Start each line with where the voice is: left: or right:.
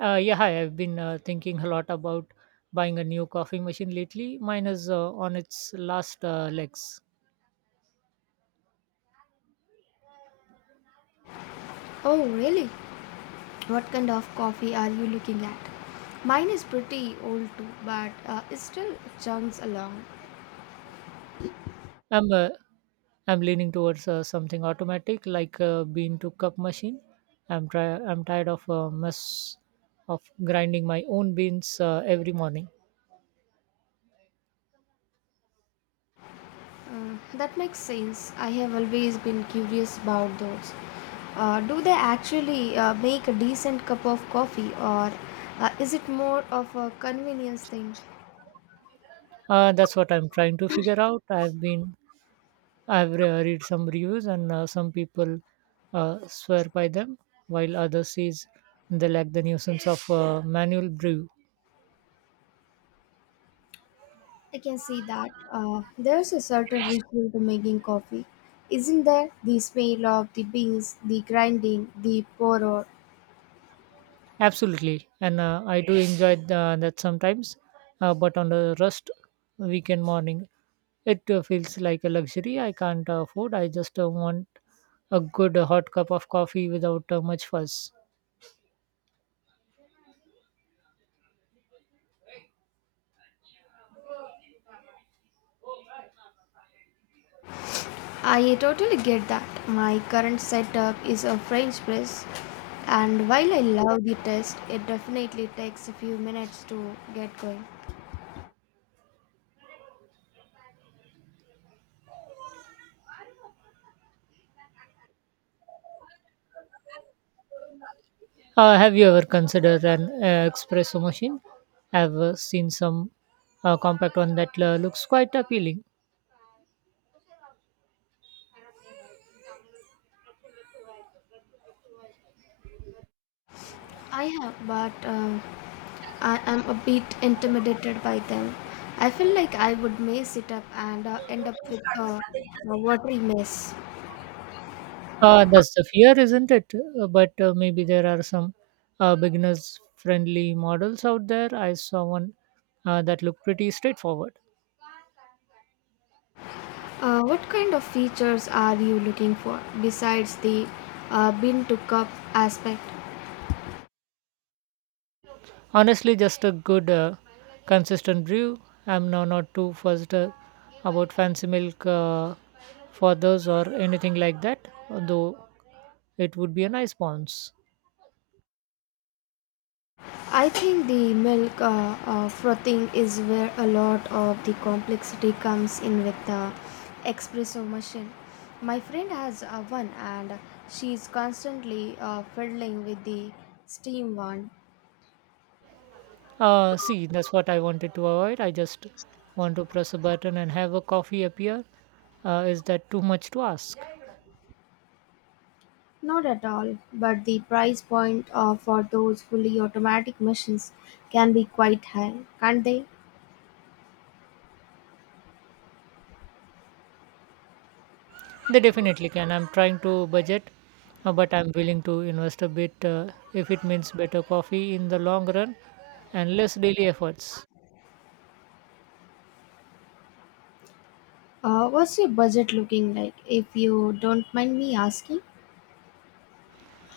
right: Yeah, hi. I've been thinking a lot about buying a new coffee machine lately. Mine is on its last legs.
left: Oh, really? What kind of coffee are you looking at? Mine is pretty old too, but it still chugs along.
right: I'm uh, I'm leaning towards something automatic like a bean to cup machine. I'm tired of mess of grinding my own beans every morning.
left: That makes sense. I have always been curious about those. Do they actually make a decent cup of coffee, or is it more of a convenience thing?
right: That's what I'm trying to figure out. I've read some reviews and some people swear by them, while others says they lack the nuisance of manual brew.
left: I can see that. There's a certain ritual to making coffee. Isn't there? The smell of the beans, the grinding, the pour.
right: Absolutely, and I do enjoy the, that sometimes, but on a rust weekend morning, it feels like a luxury I can't afford. I just want a good hot cup of coffee without much fuss.
left: I totally get that. My current setup is a French press, and while I love the test, it definitely takes a few minutes to get going.
right: Have you ever considered an espresso machine? I've seen some compact one that looks quite appealing.
left: I have, but I am a bit intimidated by them. I feel like I would mess it up and end up with a watery mess.
right: That's the fear, isn't it? But maybe there are some beginners friendly models out there. I saw one that looked pretty straightforward.
left: What kind of features are you looking for besides the bean to cup aspect?
right: Honestly, just a good, consistent brew. I'm now not too fussed about fancy milk for those or anything like that, though it would be a nice bounce.
left: I think the milk frothing is where a lot of the complexity comes in with the espresso machine. My friend has one and she's constantly fiddling with the steam one.
right: See, that's what I wanted to avoid. I just want to press a button and have a coffee appear. Is that too much to ask?
left: Not at all, but the price point for those fully automatic machines can be quite high, can't they?
right: They definitely can. I'm trying to budget, but I'm willing to invest a bit if it means better coffee in the long run and less daily efforts.
left: What's your budget looking like, if you don't mind me asking?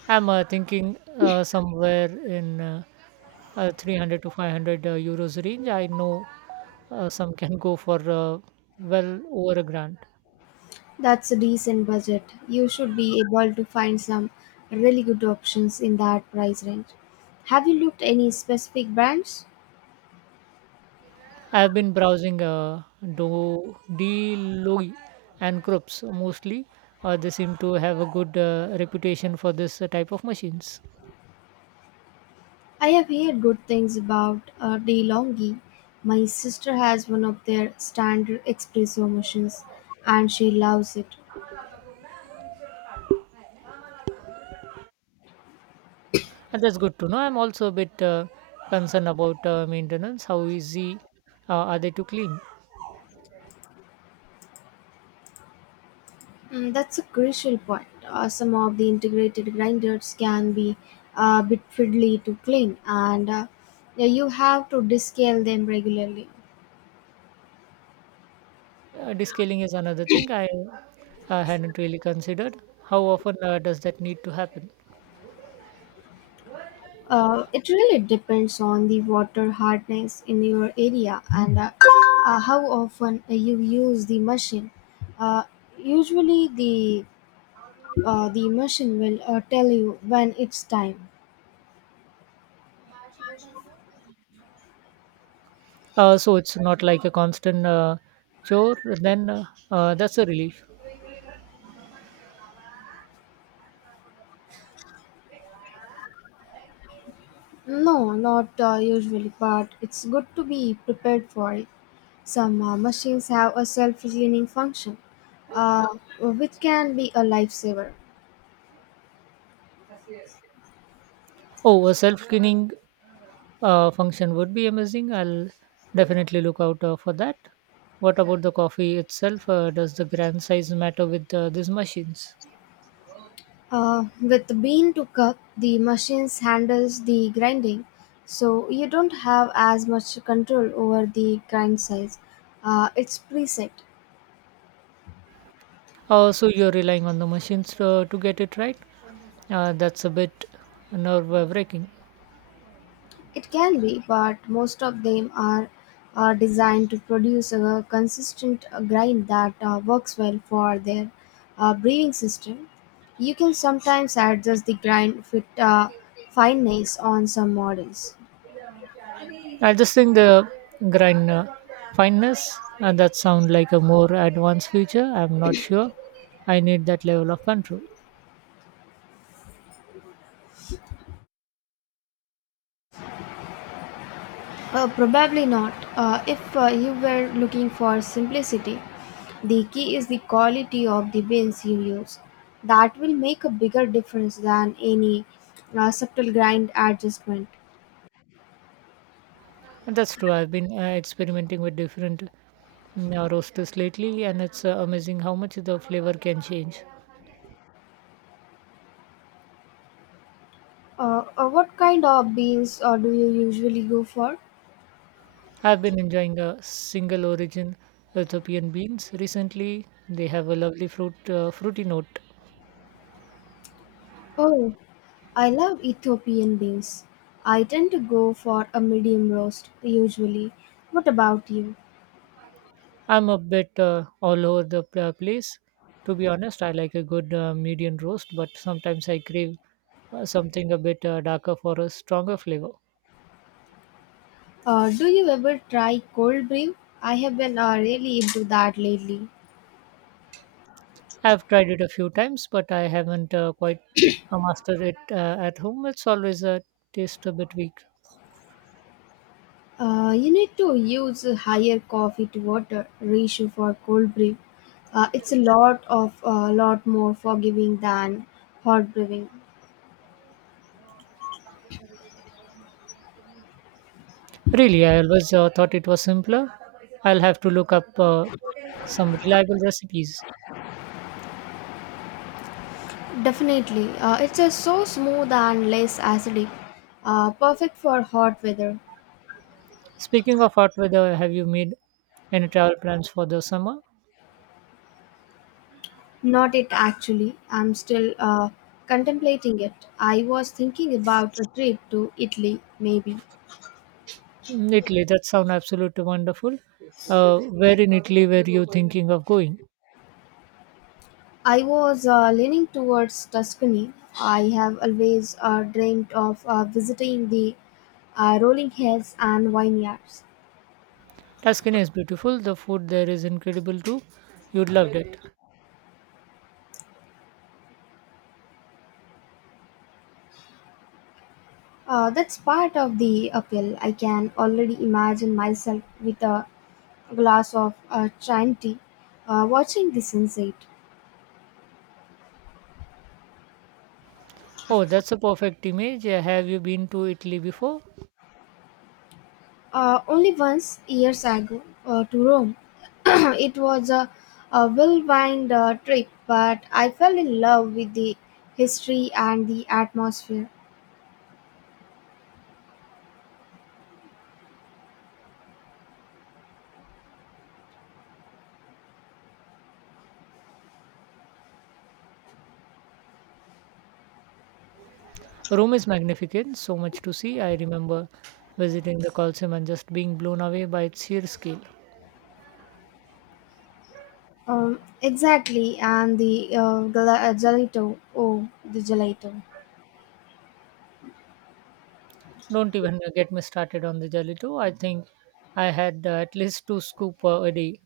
right: I'm thinking somewhere in 300 to 500 euros range. I know some can go for well over a grand.
left: That's a decent budget. You should be able to find some really good options in that price range. Have you looked any specific brands?
right: I've been browsing Do Deloitte and Krups mostly. They seem to have a good reputation for this type of machines.
left: I have heard good things about DeLonghi. My sister has one of their standard espresso machines and she loves it.
right: That's good to know. I'm also a bit concerned about maintenance. How easy are they to clean?
left: Mm, that's a crucial point. Some of the integrated grinders can be a bit fiddly to clean and you have to descale them regularly.
right: Descaling is another thing I hadn't really considered. How often does that need to happen?
left: It really depends on the water hardness in your area and how often you use the machine. Uh, Usually, the machine will tell you when it's time.
right: So it's not like a constant chore. Then that's a relief.
left: No, not usually, but it's good to be prepared for it. Some machines have a self-cleaning function, uh, which can be a lifesaver.
right: Oh, a self-cleaning function would be amazing. I'll definitely look out for that. What about the coffee itself? Does the grand size matter with these machines?
left: With bean to cup, the machine handles the grinding, so you don't have as much control over the grind size. It's preset.
right: Oh, so you're relying on the machines to get it right? That's a bit nerve-wracking.
left: It can be, but most of them are designed to produce a consistent grind that works well for their breathing system. You can sometimes adjust the grind fit fineness on some models.
right: I just think the grind fineness and that sound like a more advanced feature. I'm not sure I need that level of control.
left: Probably not. If you were looking for simplicity, the key is the quality of the beans you use. That will make a bigger difference than any subtle grind adjustment.
right: And that's true. I've been experimenting with different roasters lately, and it's amazing how much the flavor can change.
left: What kind of beans do you usually go for?
right: I've been enjoying a single origin Ethiopian beans recently. They have a lovely fruity note.
left: Oh, I love Ethiopian beans. I tend to go for a medium roast usually. What about you?
right: I'm a bit all over the place. To be honest, I like a good medium roast, but sometimes I crave something a bit darker for a stronger flavor.
left: Do you ever try cold brew? I have been really into that lately.
right: I've tried it a few times, but I haven't quite mastered it at home. It's always a taste a bit weak.
left: You need to use a higher coffee to water ratio for cold brew. It's a lot more forgiving than hot brewing.
right: Really, I always thought it was simpler. I'll have to look up some reliable recipes.
left: Definitely, it's a so smooth and less acidic. Perfect for hot weather.
right: Speaking of hot weather, have you made any travel plans for the summer?
left: Not it actually. I'm still contemplating it. I was thinking about a trip to Italy, maybe.
right: Mm, Italy, that sounds absolutely wonderful. Where in Italy were you thinking of going?
left: I was leaning towards Tuscany. I have always dreamed of visiting the rolling hills and vineyards.
right: Tuscany is beautiful. The food there is incredible too. You'd love it.
left: That's part of the appeal. I can already imagine myself with a glass of Chianti watching the sunset.
right: Oh, that's a perfect image. Have you been to Italy before?
left: Only once, years ago, to Rome, it was a well-wind trip, but I fell in love with the history and the atmosphere.
right: Rome is magnificent, so much to see. I remember visiting the Colosseum and just being blown away by its sheer scale.
left: Exactly, and the gelato. Oh, the gelato.
right: Don't even get me started on the gelato. I think I had at least two scoop a day.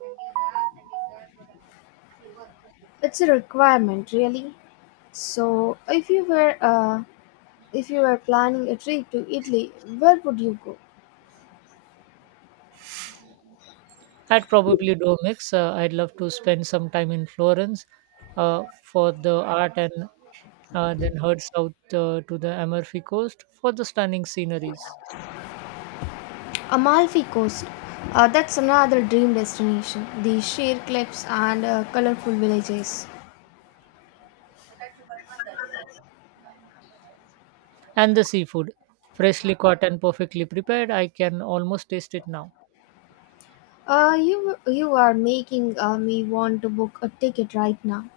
left: It's a requirement, really. So, if you were planning a trip to Italy, where would you go?
right: I'd probably do a mix. I'd love to spend some time in Florence for the art and then head south to the Amalfi Coast for the stunning sceneries
left: Amalfi Coast. That's another dream destination. The sheer cliffs and colorful villages.
right: and the seafood. Freshly caught and perfectly prepared, I can almost taste it now.
left: You are making me want to book a ticket right now.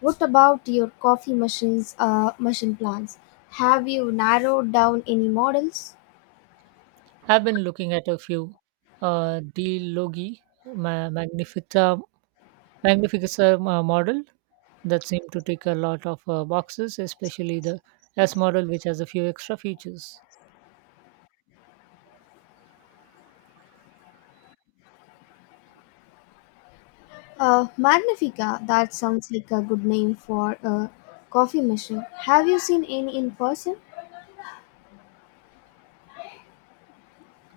left: What about your coffee machine plans? Have you narrowed down any models?
right: I've been looking at a few De Loghi Magnifica, Magnifica model that seem to tick a lot of boxes, especially the S model, which has a few extra features.
left: Magnifica, that sounds like a good name for a coffee machine. Have you seen any in person?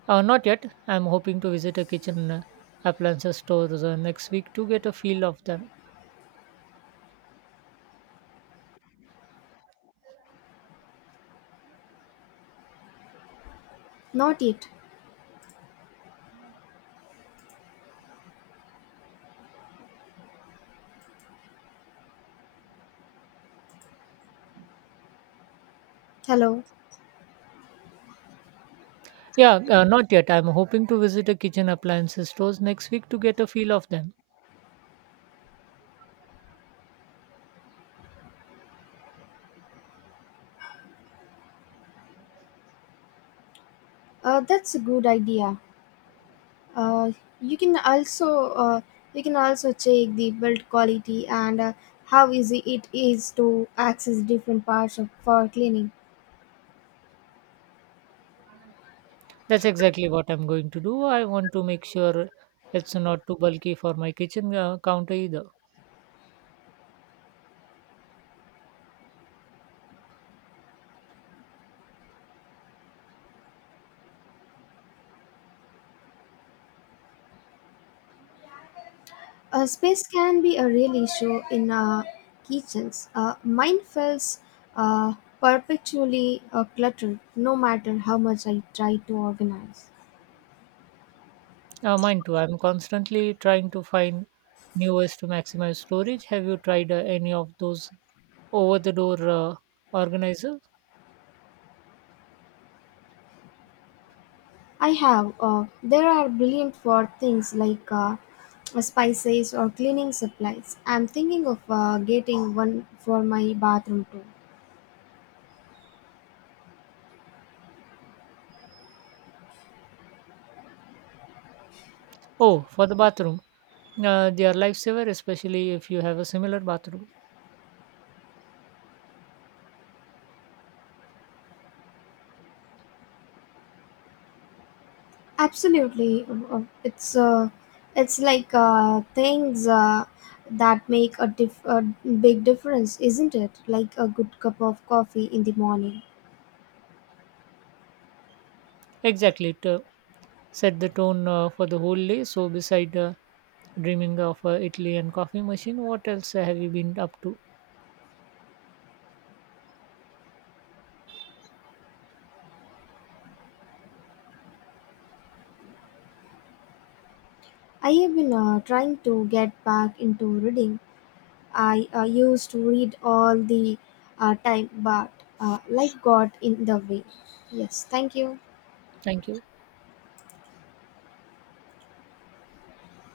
right: Not yet. I'm hoping to visit a kitchen appliances store next week to get a feel of them.
left: Not yet. Hello.
right: Yeah, not yet. I'm hoping to visit a kitchen appliances stores next week to get a feel of them.
left: That's a good idea. Uh, you can also uh, you can also check the build quality and how easy it is to access different parts of, for cleaning.
right: That's exactly what I'm going to do. I want to make sure it's not too bulky for my kitchen counter either.
left: Space can be a real issue in kitchens. Mine feels uh, perpetually cluttered, no matter how much I try to organize.
right: Mine too. I'm constantly trying to find new ways to maximize storage. Have you tried any of those over the door organizers?
left: I have. There are brilliant for things like spices or cleaning supplies. I'm thinking of getting one for my bathroom too.
right: Oh, for the bathroom. They are lifesaver, especially if you have a similar bathroom.
left: Absolutely. It's like things that make a, dif- a big difference, isn't it? Like a good cup of coffee in the morning.
right: Exactly. It set the tone for the whole day. So, beside dreaming of Italy and coffee machine, what else have you been up to?
left: I have been trying to get back into reading. I used to read all the time, but life got in the way. Yes, thank you.
right: Thank you.